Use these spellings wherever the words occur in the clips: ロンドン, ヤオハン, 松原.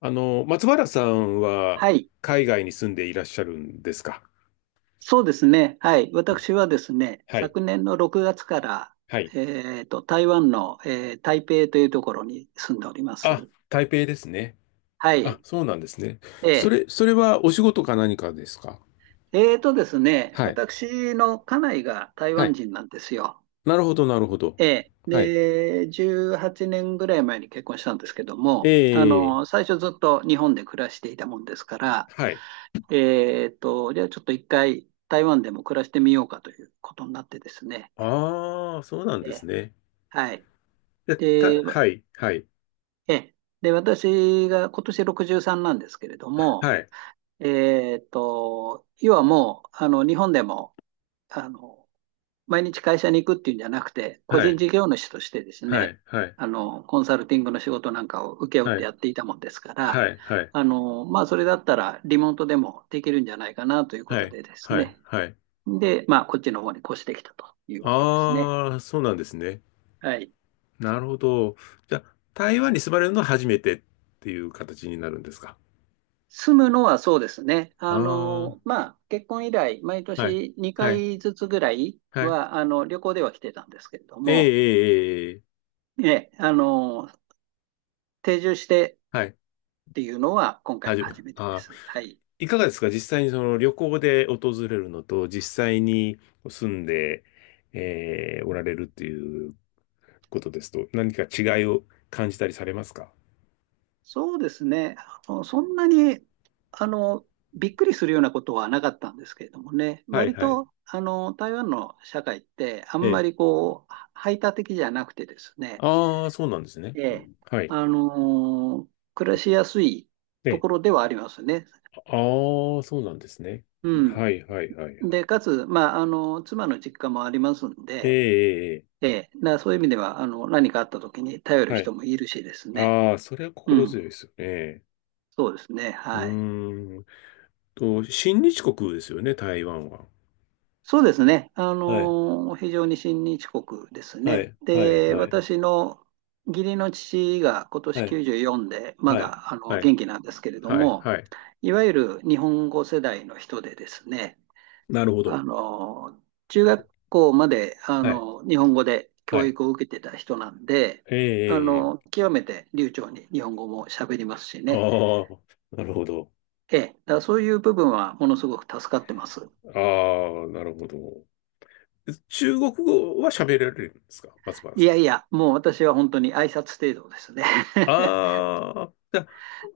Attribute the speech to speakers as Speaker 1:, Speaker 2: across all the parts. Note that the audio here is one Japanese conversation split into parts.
Speaker 1: 松原さんは
Speaker 2: はい。
Speaker 1: 海外に住んでいらっしゃるんですか？
Speaker 2: そうですね。はい。私はですね、
Speaker 1: はい。
Speaker 2: 昨年の6月から、
Speaker 1: はい。
Speaker 2: 台湾の、台北というところに住んでおります。
Speaker 1: あ、台北ですね。
Speaker 2: は
Speaker 1: あ、
Speaker 2: い。
Speaker 1: そうなんですね。そ
Speaker 2: え
Speaker 1: れ、それはお仕事か何かですか？
Speaker 2: ー、えーとですね、
Speaker 1: はい。
Speaker 2: 私の家内が台
Speaker 1: は
Speaker 2: 湾
Speaker 1: い。
Speaker 2: 人なんですよ。
Speaker 1: なるほど、なるほど。はい。
Speaker 2: で、18年ぐらい前に結婚したんですけど
Speaker 1: え
Speaker 2: も、
Speaker 1: え、
Speaker 2: 最初ずっと日本で暮らしていたもんですから、
Speaker 1: はい。
Speaker 2: じゃあちょっと1回台湾でも暮らしてみようかということになってですね。
Speaker 1: ああ、そうなん
Speaker 2: え
Speaker 1: で
Speaker 2: ー
Speaker 1: すね。
Speaker 2: はい。で、
Speaker 1: はい、はい。
Speaker 2: ええ。で、私が今年63なんですけれど
Speaker 1: は
Speaker 2: も、
Speaker 1: い、
Speaker 2: 要はもう、日本でも、あの、毎日会社に行くっていうんじゃなくて、個
Speaker 1: は
Speaker 2: 人
Speaker 1: い、
Speaker 2: 事業主としてです
Speaker 1: は
Speaker 2: ね、
Speaker 1: い、はい、
Speaker 2: コンサルティングの仕事なんかを請け負っ
Speaker 1: は
Speaker 2: て
Speaker 1: い、
Speaker 2: やっていたもんですから、
Speaker 1: はい、はい、
Speaker 2: まあ、それだったらリモートでもできるんじゃないかなというこ
Speaker 1: は
Speaker 2: と
Speaker 1: い、
Speaker 2: でです
Speaker 1: は
Speaker 2: ね。
Speaker 1: い、
Speaker 2: で、まあ、こっちの方に越してきたということですね。
Speaker 1: ああ、そうなんですね。
Speaker 2: はい。
Speaker 1: なるほど。じゃあ、台湾に住まれるのは初めてっていう形になるんですか？
Speaker 2: 住むのはそうですね。
Speaker 1: ああ
Speaker 2: まあ、結婚以来、毎
Speaker 1: ー、はい、
Speaker 2: 年2
Speaker 1: はい、
Speaker 2: 回ずつぐらい
Speaker 1: はい。
Speaker 2: は、旅行では来てたんですけれど
Speaker 1: ええ、
Speaker 2: も、
Speaker 1: ええ、ええ、
Speaker 2: ええ、定住してっ
Speaker 1: はい、
Speaker 2: ていうのは今
Speaker 1: は
Speaker 2: 回
Speaker 1: じ
Speaker 2: が
Speaker 1: め、
Speaker 2: 初めて
Speaker 1: あ
Speaker 2: で
Speaker 1: ー
Speaker 2: す。はい。
Speaker 1: いかがですか？実際にその旅行で訪れるのと、実際に住んで、えおられるっていうことですと、何か違いを感じたりされますか？
Speaker 2: そうですね。そんなに、あの、びっくりするようなことはなかったんですけれどもね、
Speaker 1: はい、
Speaker 2: 割
Speaker 1: はい。
Speaker 2: と、台湾の社会ってあ
Speaker 1: え
Speaker 2: んま
Speaker 1: え。
Speaker 2: りこう、排他的じゃなくてですね、
Speaker 1: ああ、そうなんですね。
Speaker 2: ええ、
Speaker 1: はい。
Speaker 2: 暮らしやすいと
Speaker 1: ね。
Speaker 2: ころではありますね。
Speaker 1: ああ、そうなんですね。
Speaker 2: うん。
Speaker 1: はい、はい、はい、は
Speaker 2: で、
Speaker 1: い。
Speaker 2: かつ、まあ、妻の実家もありますん
Speaker 1: え
Speaker 2: で、
Speaker 1: え、え
Speaker 2: ええ、そういう意味では、何かあった時に頼
Speaker 1: え、
Speaker 2: る
Speaker 1: は
Speaker 2: 人
Speaker 1: い。
Speaker 2: もいるしですね。
Speaker 1: ああ、それは
Speaker 2: う
Speaker 1: 心
Speaker 2: ん。
Speaker 1: 強いですよね。
Speaker 2: そうですね。
Speaker 1: う
Speaker 2: はい。
Speaker 1: ーん親日国ですよね、台湾は。
Speaker 2: そうですね。
Speaker 1: はい、
Speaker 2: 非常に親日国です
Speaker 1: は
Speaker 2: ね。
Speaker 1: い、はい、
Speaker 2: で、
Speaker 1: はい、
Speaker 2: 私の義理の父が今年
Speaker 1: はい、
Speaker 2: 94で、ま
Speaker 1: はい。
Speaker 2: だ、
Speaker 1: はい、
Speaker 2: 元気なんですけれど
Speaker 1: はい、
Speaker 2: も、
Speaker 1: はい。
Speaker 2: いわゆる日本語世代の人でですね、
Speaker 1: なるほど。
Speaker 2: あの、中学校まで、
Speaker 1: はい、
Speaker 2: 日本語で
Speaker 1: は
Speaker 2: 教
Speaker 1: い。
Speaker 2: 育を受けてた人なんで、
Speaker 1: ええ、ええ、
Speaker 2: 極めて流暢に日本語も喋りますしね。
Speaker 1: ああ、なるほど。
Speaker 2: ええ、だからそういう部分はものすごく助かってます。
Speaker 1: ああ、なるほど。中国語は喋られるんですか、松原
Speaker 2: い
Speaker 1: さん？
Speaker 2: やいや、もう私は本当に挨拶程度ですね。
Speaker 1: ああ、じゃあ、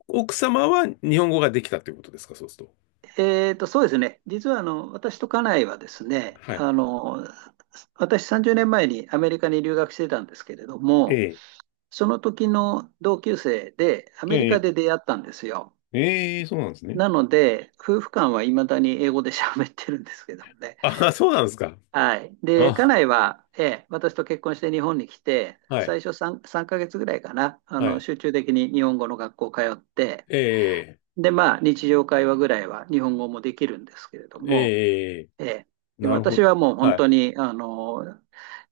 Speaker 1: 奥様は日本語ができたってことですか、そうすると？
Speaker 2: そうですね。実は、私と家内はですね、
Speaker 1: はい。
Speaker 2: 私30年前にアメリカに留学してたんですけれど
Speaker 1: え
Speaker 2: も、
Speaker 1: え、
Speaker 2: その時の同級生でア
Speaker 1: え
Speaker 2: メリカ
Speaker 1: え、
Speaker 2: で出会ったんですよ。
Speaker 1: ええ、そうなんですね。
Speaker 2: なので、夫婦間はいまだに英語で喋ってるんですけどもね。
Speaker 1: あ、そうなんですか。
Speaker 2: はい。で、家
Speaker 1: あ、
Speaker 2: 内は、ええ、私と結婚して日本に来て、
Speaker 1: はい。
Speaker 2: 最初 3ヶ月ぐらいかな、
Speaker 1: はい。
Speaker 2: 集中的に日本語の学校通って、
Speaker 1: ええ、
Speaker 2: で、まあ、日常会話ぐらいは日本語もできるんですけれども、
Speaker 1: ええ、
Speaker 2: ええ、で、
Speaker 1: なるほ
Speaker 2: 私
Speaker 1: ど。
Speaker 2: はもう本
Speaker 1: はい。
Speaker 2: 当に、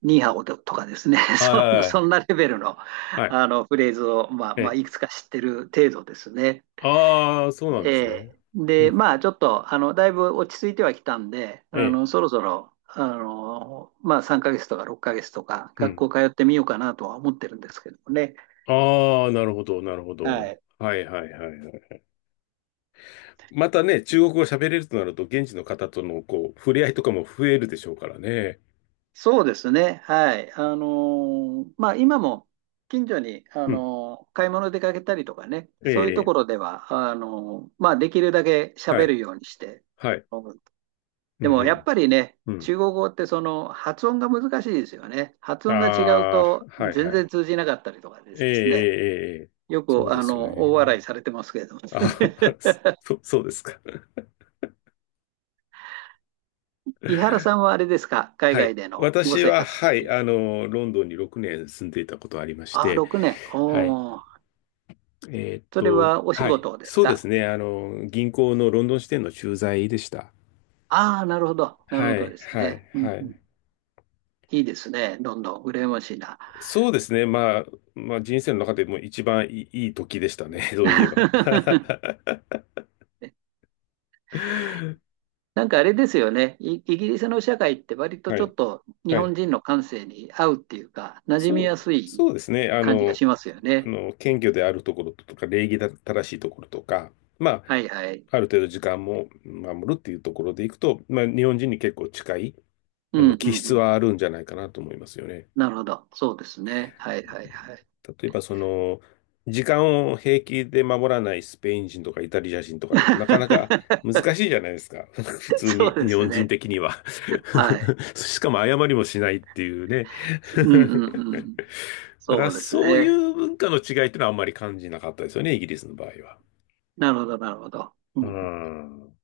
Speaker 2: ニーハオとかですね、
Speaker 1: はい、
Speaker 2: そん、
Speaker 1: は
Speaker 2: そ
Speaker 1: い、
Speaker 2: んなレベルの、
Speaker 1: はい。
Speaker 2: フレーズを、まあ、
Speaker 1: え
Speaker 2: まあ、
Speaker 1: え。
Speaker 2: いくつか知ってる程度ですね。
Speaker 1: ああ、そうなんですね。う
Speaker 2: で、
Speaker 1: ん。
Speaker 2: まあ、ちょっと、だいぶ落ち着いてはきたんで、
Speaker 1: ええ、
Speaker 2: そろそろ、まあ、3ヶ月とか6ヶ月とか、
Speaker 1: う
Speaker 2: 学
Speaker 1: ん。
Speaker 2: 校通ってみようかなとは思ってるんですけどもね。
Speaker 1: ああ、なるほど、なるほ
Speaker 2: は
Speaker 1: ど。
Speaker 2: い。
Speaker 1: はい、はい、はい、はい。またね、中国語喋れるとなると、現地の方との、こう、触れ合いとかも増えるでしょうからね。
Speaker 2: そうですね。はい。まあ、今も、近所に、
Speaker 1: うん。
Speaker 2: 買い物出かけたりとかね、
Speaker 1: ええ、
Speaker 2: そういうと
Speaker 1: え
Speaker 2: ころでは、まあ、できるだけ
Speaker 1: え。は
Speaker 2: 喋
Speaker 1: い、
Speaker 2: るようにして、
Speaker 1: はい。う
Speaker 2: で
Speaker 1: ん、
Speaker 2: もやっぱりね、
Speaker 1: うん、うん。
Speaker 2: 中国語ってその発音が難しいですよね。発音が違う
Speaker 1: ああ、
Speaker 2: と
Speaker 1: はい、
Speaker 2: 全
Speaker 1: は
Speaker 2: 然
Speaker 1: い。
Speaker 2: 通じなかったりとかで
Speaker 1: ええ、
Speaker 2: すね。
Speaker 1: ええ、ええ。
Speaker 2: よ
Speaker 1: そう
Speaker 2: く
Speaker 1: ですよ
Speaker 2: 大
Speaker 1: ね。
Speaker 2: 笑いされてますけれども、
Speaker 1: あ、
Speaker 2: ね、
Speaker 1: そうですか。
Speaker 2: 井原さんはあれですか、海
Speaker 1: は
Speaker 2: 外
Speaker 1: い。
Speaker 2: でのご
Speaker 1: 私
Speaker 2: 生
Speaker 1: は、
Speaker 2: 活っ
Speaker 1: は
Speaker 2: て
Speaker 1: い、
Speaker 2: いうの。
Speaker 1: ロンドンに6年住んでいたことありまし
Speaker 2: ああ、
Speaker 1: て、
Speaker 2: 6年。
Speaker 1: はい。
Speaker 2: おお、それはお仕
Speaker 1: はい。
Speaker 2: 事です
Speaker 1: そうで
Speaker 2: か？
Speaker 1: すね。銀行のロンドン支店の駐在でした。
Speaker 2: ああ、なるほど、なる
Speaker 1: は
Speaker 2: ほど
Speaker 1: い、
Speaker 2: です
Speaker 1: はい、
Speaker 2: ね。うん
Speaker 1: は
Speaker 2: うん、
Speaker 1: い。
Speaker 2: いいですね、どんどん羨ましいな。
Speaker 1: そうですね。まあ、まあ、人生の中でも一番いい、いい時でしたね。そういえば。
Speaker 2: なんかあれですよね。イギリスの社会って割と
Speaker 1: は
Speaker 2: ちょ
Speaker 1: い、
Speaker 2: っと日
Speaker 1: は
Speaker 2: 本
Speaker 1: い。
Speaker 2: 人の感性に合うっていうか、馴染み
Speaker 1: そう、
Speaker 2: やすい
Speaker 1: そうですね。
Speaker 2: 感じがしますよね。
Speaker 1: 謙虚であるところとか、礼儀正しいところとか、まあ、
Speaker 2: はいはい。
Speaker 1: ある程度時間も守るっていうところでいくと、まあ、日本人に結構近い、
Speaker 2: うんう
Speaker 1: 気
Speaker 2: んう
Speaker 1: 質
Speaker 2: ん。
Speaker 1: はあるんじゃないかなと思いますよね。
Speaker 2: なるほど。そうですね。はいはいはい。
Speaker 1: 例えば時間を平気で守らないスペイン人とかイタリア人とかだとなかなか難 しいじゃないですか。普通
Speaker 2: そう
Speaker 1: に、
Speaker 2: で
Speaker 1: 日
Speaker 2: す
Speaker 1: 本人
Speaker 2: ね。
Speaker 1: 的には
Speaker 2: はい。
Speaker 1: しかも謝りもしないっていうね。
Speaker 2: うんうんうん。
Speaker 1: だか
Speaker 2: そ
Speaker 1: ら
Speaker 2: うです
Speaker 1: そうい
Speaker 2: ね。
Speaker 1: う文化の違いってのはあんまり感じなかったですよね、イギリスの場合は。
Speaker 2: なるほどなるほど。う
Speaker 1: う
Speaker 2: ん。
Speaker 1: ん。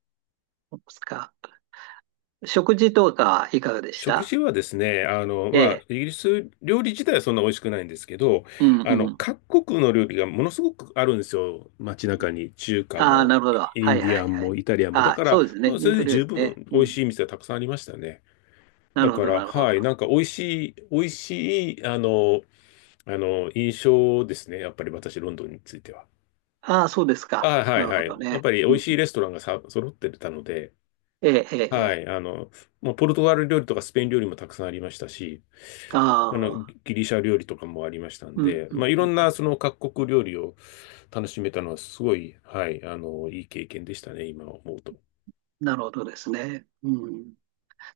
Speaker 2: そうですか。食事とかいかがでし
Speaker 1: 食
Speaker 2: た？
Speaker 1: 事はですね、
Speaker 2: え
Speaker 1: まあ、
Speaker 2: え。
Speaker 1: イギリス料理自体はそんな美味しくないんですけど、
Speaker 2: うんうん。
Speaker 1: 各国の料理がものすごくあるんですよ。街中に。中華
Speaker 2: ああ、な
Speaker 1: も、
Speaker 2: るほど。は
Speaker 1: イン
Speaker 2: い
Speaker 1: デ
Speaker 2: は
Speaker 1: ィア
Speaker 2: い
Speaker 1: ン
Speaker 2: は
Speaker 1: も、
Speaker 2: い。
Speaker 1: イタリアンも。
Speaker 2: あ
Speaker 1: だ
Speaker 2: あ、
Speaker 1: か
Speaker 2: そ
Speaker 1: ら、
Speaker 2: うですね。
Speaker 1: もう
Speaker 2: イ
Speaker 1: そ
Speaker 2: ン
Speaker 1: れ
Speaker 2: ド
Speaker 1: で
Speaker 2: 料
Speaker 1: 十
Speaker 2: 理ね。
Speaker 1: 分
Speaker 2: う
Speaker 1: 美味
Speaker 2: ん。
Speaker 1: しい店はたくさんありましたね。
Speaker 2: な
Speaker 1: だ
Speaker 2: るほ
Speaker 1: か
Speaker 2: ど、
Speaker 1: ら、
Speaker 2: なるほ
Speaker 1: は
Speaker 2: ど。
Speaker 1: い、なんか美味しい、美味しい、印象ですね。やっぱり私、ロンドンについては。
Speaker 2: ああ、そうです
Speaker 1: あ、
Speaker 2: か。
Speaker 1: は
Speaker 2: な
Speaker 1: い、
Speaker 2: るほ
Speaker 1: は
Speaker 2: ど
Speaker 1: い。やっ
Speaker 2: ね。
Speaker 1: ぱり美
Speaker 2: う
Speaker 1: 味
Speaker 2: ん、
Speaker 1: しいレストランがさ、揃ってたので、
Speaker 2: ええ、ええ、え
Speaker 1: は
Speaker 2: え。
Speaker 1: い。まあ、ポルトガル料理とかスペイン料理もたくさんありましたし、
Speaker 2: ああ、
Speaker 1: ギリシャ料理とかもありましたん
Speaker 2: うん、
Speaker 1: で、
Speaker 2: う
Speaker 1: ま
Speaker 2: ん、
Speaker 1: あ、い
Speaker 2: う
Speaker 1: ろん
Speaker 2: ん。
Speaker 1: なその各国料理を楽しめたのはすごい、はい、いい経験でしたね、今思うと。
Speaker 2: なるほどですね。うん。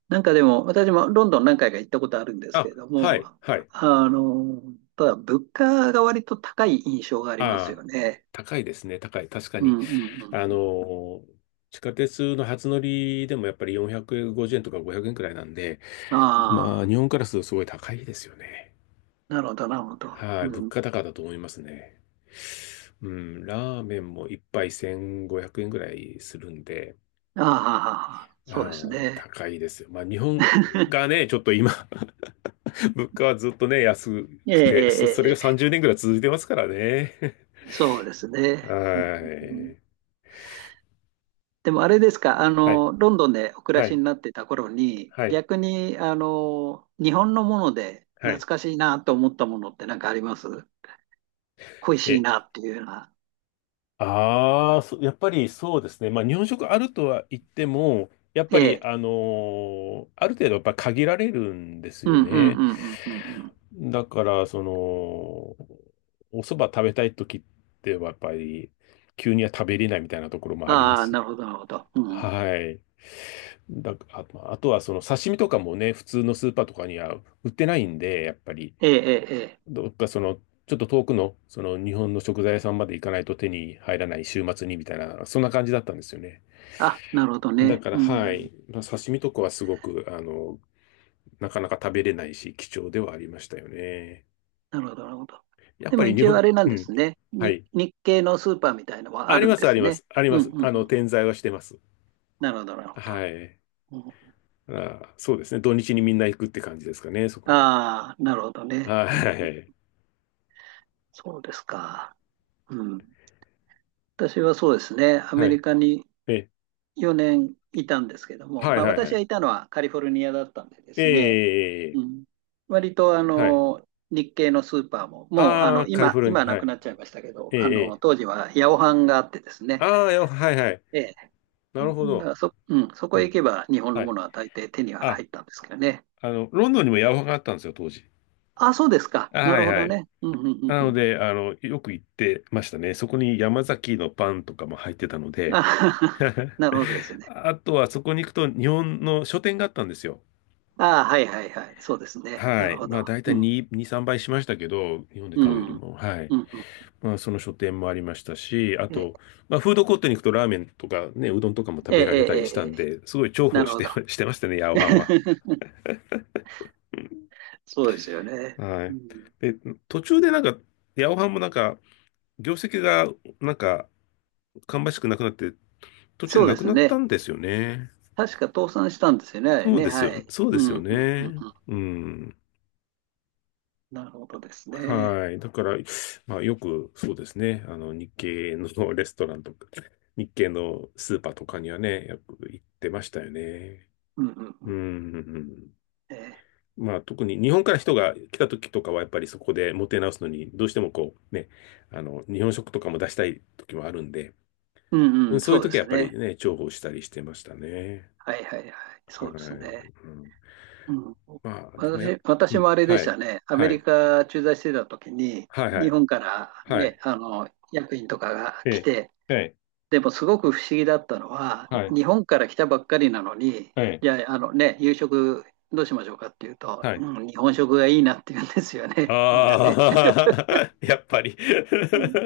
Speaker 2: なんかでも、私もロンドン何回か行ったことあるんですけ
Speaker 1: あ、
Speaker 2: れど
Speaker 1: は
Speaker 2: も、
Speaker 1: い、はい。
Speaker 2: あの、ただ物価が割と高い印象があります
Speaker 1: あ
Speaker 2: よ
Speaker 1: あ、
Speaker 2: ね。
Speaker 1: 高いですね、高い。確か
Speaker 2: う
Speaker 1: に。
Speaker 2: ん、うん、うん。
Speaker 1: あ
Speaker 2: うん。
Speaker 1: の、地下鉄の初乗りでもやっぱり450円とか500円くらいなんで、まあ、
Speaker 2: ああ、
Speaker 1: 日本からするとすごい高いですよね。
Speaker 2: なるほど、なるほど。
Speaker 1: はい、
Speaker 2: う
Speaker 1: 物
Speaker 2: ん。
Speaker 1: 価高だと思いますね。うん、ラーメンも一杯1500円ぐらいするんで、
Speaker 2: ああ、ああああ、
Speaker 1: あ
Speaker 2: そう
Speaker 1: あ、
Speaker 2: ですね。
Speaker 1: 高いですよ。まあ、日本 がね、ちょっと今、物価はずっとね、安
Speaker 2: ええ、
Speaker 1: くて、そ、それ
Speaker 2: ええ、
Speaker 1: が
Speaker 2: え
Speaker 1: 30年ぐらい続いてますからね。
Speaker 2: え。そうです ね。うん
Speaker 1: は
Speaker 2: うんうん。
Speaker 1: い。
Speaker 2: でもあれですか、
Speaker 1: はい。
Speaker 2: ロンドンでお暮ら
Speaker 1: は
Speaker 2: し
Speaker 1: い。
Speaker 2: になってた頃に、
Speaker 1: はい。
Speaker 2: 逆に、日本のもので
Speaker 1: は
Speaker 2: 懐
Speaker 1: い。
Speaker 2: かしいなと思ったものって何かあります？恋しい
Speaker 1: え、
Speaker 2: なっていうような。
Speaker 1: ああ、やっぱりそうですね。まあ、日本食あるとは言っても、やっ
Speaker 2: え
Speaker 1: ぱり、
Speaker 2: え。
Speaker 1: ある程度やっぱ限られるんです
Speaker 2: う
Speaker 1: よ
Speaker 2: んうん
Speaker 1: ね。
Speaker 2: うんうんうんうん。
Speaker 1: だから、お蕎麦食べたい時ってはやっぱり、急には食べれないみたいなところもありま
Speaker 2: ああ、な
Speaker 1: す。
Speaker 2: るほど、なるほど。うん。
Speaker 1: はい。まあとはその刺身とかもね、普通のスーパーとかには売ってないんで、やっぱり、
Speaker 2: ええ、ええ、ええ。
Speaker 1: どっかその、ちょっと遠くの、その日本の食材屋さんまで行かないと手に入らない週末にみたいな、そんな感じだったんですよね。
Speaker 2: あ、なるほど
Speaker 1: だ
Speaker 2: ね。
Speaker 1: から、
Speaker 2: う
Speaker 1: は
Speaker 2: ん。
Speaker 1: い。まあ、刺身とかはすごく、なかなか食べれないし、貴重ではありましたよね。
Speaker 2: なるほど、なるほど。
Speaker 1: やっ
Speaker 2: で
Speaker 1: ぱ
Speaker 2: も
Speaker 1: り日
Speaker 2: 一応あ
Speaker 1: 本、
Speaker 2: れなん
Speaker 1: う
Speaker 2: で
Speaker 1: ん。
Speaker 2: すね。
Speaker 1: はい。
Speaker 2: 日系のスーパーみたいのはあ
Speaker 1: あり
Speaker 2: るん
Speaker 1: ま
Speaker 2: で
Speaker 1: す、あ
Speaker 2: す
Speaker 1: りま
Speaker 2: ね。
Speaker 1: す、あり
Speaker 2: う
Speaker 1: ま
Speaker 2: ん
Speaker 1: す。
Speaker 2: うんうん。
Speaker 1: 転在はしてます。
Speaker 2: なるほど、なるほど。
Speaker 1: はい。
Speaker 2: うん、
Speaker 1: あ、そうですね。土日にみんな行くって感じですかね、そこに。
Speaker 2: ああ、なるほどね。うん、
Speaker 1: はい。
Speaker 2: そうですか。うん、私はそうですね、ア
Speaker 1: は
Speaker 2: メ
Speaker 1: い。
Speaker 2: リカに
Speaker 1: え、
Speaker 2: 4年いたんですけども、
Speaker 1: はい、
Speaker 2: まあ、
Speaker 1: はい、は
Speaker 2: 私が
Speaker 1: い。
Speaker 2: いたのはカリフォルニアだったんでで
Speaker 1: え
Speaker 2: すね、
Speaker 1: え、
Speaker 2: うん、割と
Speaker 1: はい。
Speaker 2: 日系のスーパーも、もう
Speaker 1: ああ、カリフォル
Speaker 2: 今
Speaker 1: ニ
Speaker 2: は
Speaker 1: ア、
Speaker 2: な
Speaker 1: は
Speaker 2: く
Speaker 1: い。
Speaker 2: なっちゃいましたけど、
Speaker 1: ええ、ええ。
Speaker 2: 当時はヤオハンがあってですね、
Speaker 1: ああ、はい、はい。
Speaker 2: ええ、
Speaker 1: なるほ
Speaker 2: だか
Speaker 1: ど。
Speaker 2: らうん、そこ
Speaker 1: う
Speaker 2: へ行
Speaker 1: ん。
Speaker 2: けば日本の
Speaker 1: は
Speaker 2: も
Speaker 1: い。
Speaker 2: のは大抵手には
Speaker 1: あ、
Speaker 2: 入ったんですけどね。
Speaker 1: ロンドンにもヤマハがあったんですよ、当時。
Speaker 2: あ、そうですか、な
Speaker 1: は
Speaker 2: る
Speaker 1: い、
Speaker 2: ほ
Speaker 1: は
Speaker 2: ど
Speaker 1: い。
Speaker 2: ね。うんうんうん
Speaker 1: な
Speaker 2: う
Speaker 1: の
Speaker 2: ん、
Speaker 1: で、よく行ってましたね。そこに山崎のパンとかも入ってたの
Speaker 2: あ
Speaker 1: で、
Speaker 2: なるほどですね。
Speaker 1: あとはそこに行くと日本の書店があったんですよ。
Speaker 2: ああ、はいはいはい、そうですね、な
Speaker 1: は
Speaker 2: る
Speaker 1: い。
Speaker 2: ほど。
Speaker 1: まあ、大体
Speaker 2: うん
Speaker 1: 2、2、3倍しましたけど、日本で
Speaker 2: う
Speaker 1: 買うより
Speaker 2: ん。
Speaker 1: も。はい。
Speaker 2: うん。うん。
Speaker 1: まあ、その書店もありましたし、あ
Speaker 2: ええ、
Speaker 1: と、まあ、フードコートに行くとラーメンとかね、うどんとかも食
Speaker 2: え
Speaker 1: べられたり
Speaker 2: え、
Speaker 1: し
Speaker 2: え
Speaker 1: たん
Speaker 2: え、
Speaker 1: で、すごい重
Speaker 2: な
Speaker 1: 宝
Speaker 2: る
Speaker 1: し
Speaker 2: ほ
Speaker 1: て、
Speaker 2: ど。
Speaker 1: してましたね、ヤオハンは。
Speaker 2: そうですよね。
Speaker 1: は
Speaker 2: う
Speaker 1: い。
Speaker 2: ん。
Speaker 1: で、途中でなんか、ヤオハンもなんか、業績がなんか、芳しくなくなって、途中で
Speaker 2: そうで
Speaker 1: なく
Speaker 2: す
Speaker 1: なっ
Speaker 2: ね。
Speaker 1: たんですよね。
Speaker 2: 確か倒産したんですよね、あれ
Speaker 1: そう
Speaker 2: ね。
Speaker 1: です
Speaker 2: は
Speaker 1: よ。
Speaker 2: い。
Speaker 1: そう
Speaker 2: う
Speaker 1: で
Speaker 2: ん、
Speaker 1: す
Speaker 2: う
Speaker 1: よ
Speaker 2: ん、うん、
Speaker 1: ね。
Speaker 2: うん。
Speaker 1: うん。
Speaker 2: なるほどですね。
Speaker 1: はい。だから、まあ、よく、そうですね。日系の レストランとか、日系のスーパーとかにはね、よく行ってましたよね。
Speaker 2: うん、うん、う
Speaker 1: うん。
Speaker 2: ん。
Speaker 1: うん、うん、
Speaker 2: ええ、
Speaker 1: まあ、特に日本から人が来た時とかは、やっぱりそこでもてなすのに、どうしてもこう、ね、日本食とかも出したい時もあるんで、
Speaker 2: うん、
Speaker 1: う
Speaker 2: う
Speaker 1: ん、
Speaker 2: ん、
Speaker 1: そうい
Speaker 2: そ
Speaker 1: う
Speaker 2: うで
Speaker 1: 時はや
Speaker 2: す
Speaker 1: っぱり
Speaker 2: ね。
Speaker 1: ね、重宝したりしてましたね。
Speaker 2: はい、はい、はい。
Speaker 1: は
Speaker 2: そ
Speaker 1: い。
Speaker 2: うですね。
Speaker 1: うん、
Speaker 2: うん。
Speaker 1: まあ、でもやっ、
Speaker 2: 私、
Speaker 1: う
Speaker 2: 私も
Speaker 1: ん。
Speaker 2: あれで
Speaker 1: は
Speaker 2: した
Speaker 1: い。
Speaker 2: ね。アメ
Speaker 1: は
Speaker 2: リ
Speaker 1: い。
Speaker 2: カ駐在してた時に、
Speaker 1: はい、は
Speaker 2: 日
Speaker 1: い。
Speaker 2: 本から
Speaker 1: はい。
Speaker 2: ね、役員とかが
Speaker 1: え
Speaker 2: 来
Speaker 1: え。
Speaker 2: て、
Speaker 1: ええ。
Speaker 2: でもすごく不思議だったのは、
Speaker 1: はい。
Speaker 2: 日本から来たばっかりなのに、
Speaker 1: はい。
Speaker 2: じゃあ、夕食どうしましょうかっていうと、
Speaker 1: はい。
Speaker 2: うん、日本食がいいなって言うんですよね、みんな
Speaker 1: あ
Speaker 2: ね。
Speaker 1: あ、やっぱり
Speaker 2: う ん、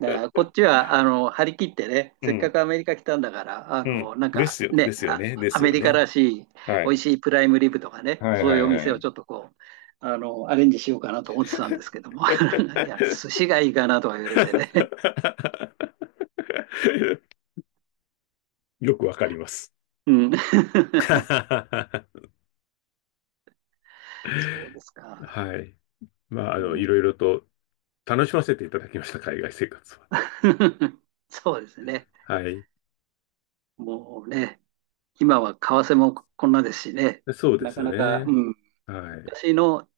Speaker 2: だからこっちは張り切ってね、
Speaker 1: う
Speaker 2: せっか
Speaker 1: ん、
Speaker 2: くアメリカ来たんだから、
Speaker 1: うん。ですよ、ですよね、で
Speaker 2: ア
Speaker 1: す
Speaker 2: メ
Speaker 1: よ
Speaker 2: リカ
Speaker 1: ね。
Speaker 2: らしい
Speaker 1: は
Speaker 2: 美
Speaker 1: い。
Speaker 2: 味しいプライムリブとかね、
Speaker 1: はい、
Speaker 2: そうい
Speaker 1: は
Speaker 2: うお
Speaker 1: い、
Speaker 2: 店
Speaker 1: は
Speaker 2: を
Speaker 1: い。
Speaker 2: ちょっとこう、アレンジしようかなと思ってたんですけども、いや、寿司がいいかなとか言われてね。
Speaker 1: よくわかります。
Speaker 2: うん、
Speaker 1: は
Speaker 2: そうですか。
Speaker 1: い。まあ、
Speaker 2: うん
Speaker 1: いろいろと楽しませていただきました、海外生活は。
Speaker 2: そうですね。
Speaker 1: はい。
Speaker 2: もうね、今は為替もこんなですしね、
Speaker 1: そうで
Speaker 2: なか
Speaker 1: す
Speaker 2: なか、う
Speaker 1: ね。
Speaker 2: ん、
Speaker 1: はい。
Speaker 2: 昔の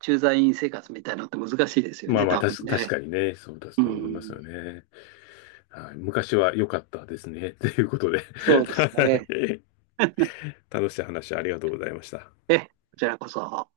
Speaker 2: 駐在員生活みたいなのって難しいですよ
Speaker 1: まあ
Speaker 2: ね、
Speaker 1: まあ、
Speaker 2: 多分
Speaker 1: 確
Speaker 2: ね。
Speaker 1: かにね、そうだ
Speaker 2: う
Speaker 1: と思います
Speaker 2: ん、
Speaker 1: よね。はい、昔は良かったですね。ということで、
Speaker 2: そうです
Speaker 1: は
Speaker 2: ね。
Speaker 1: い、楽しい話ありがとうございました。
Speaker 2: こちらこそ。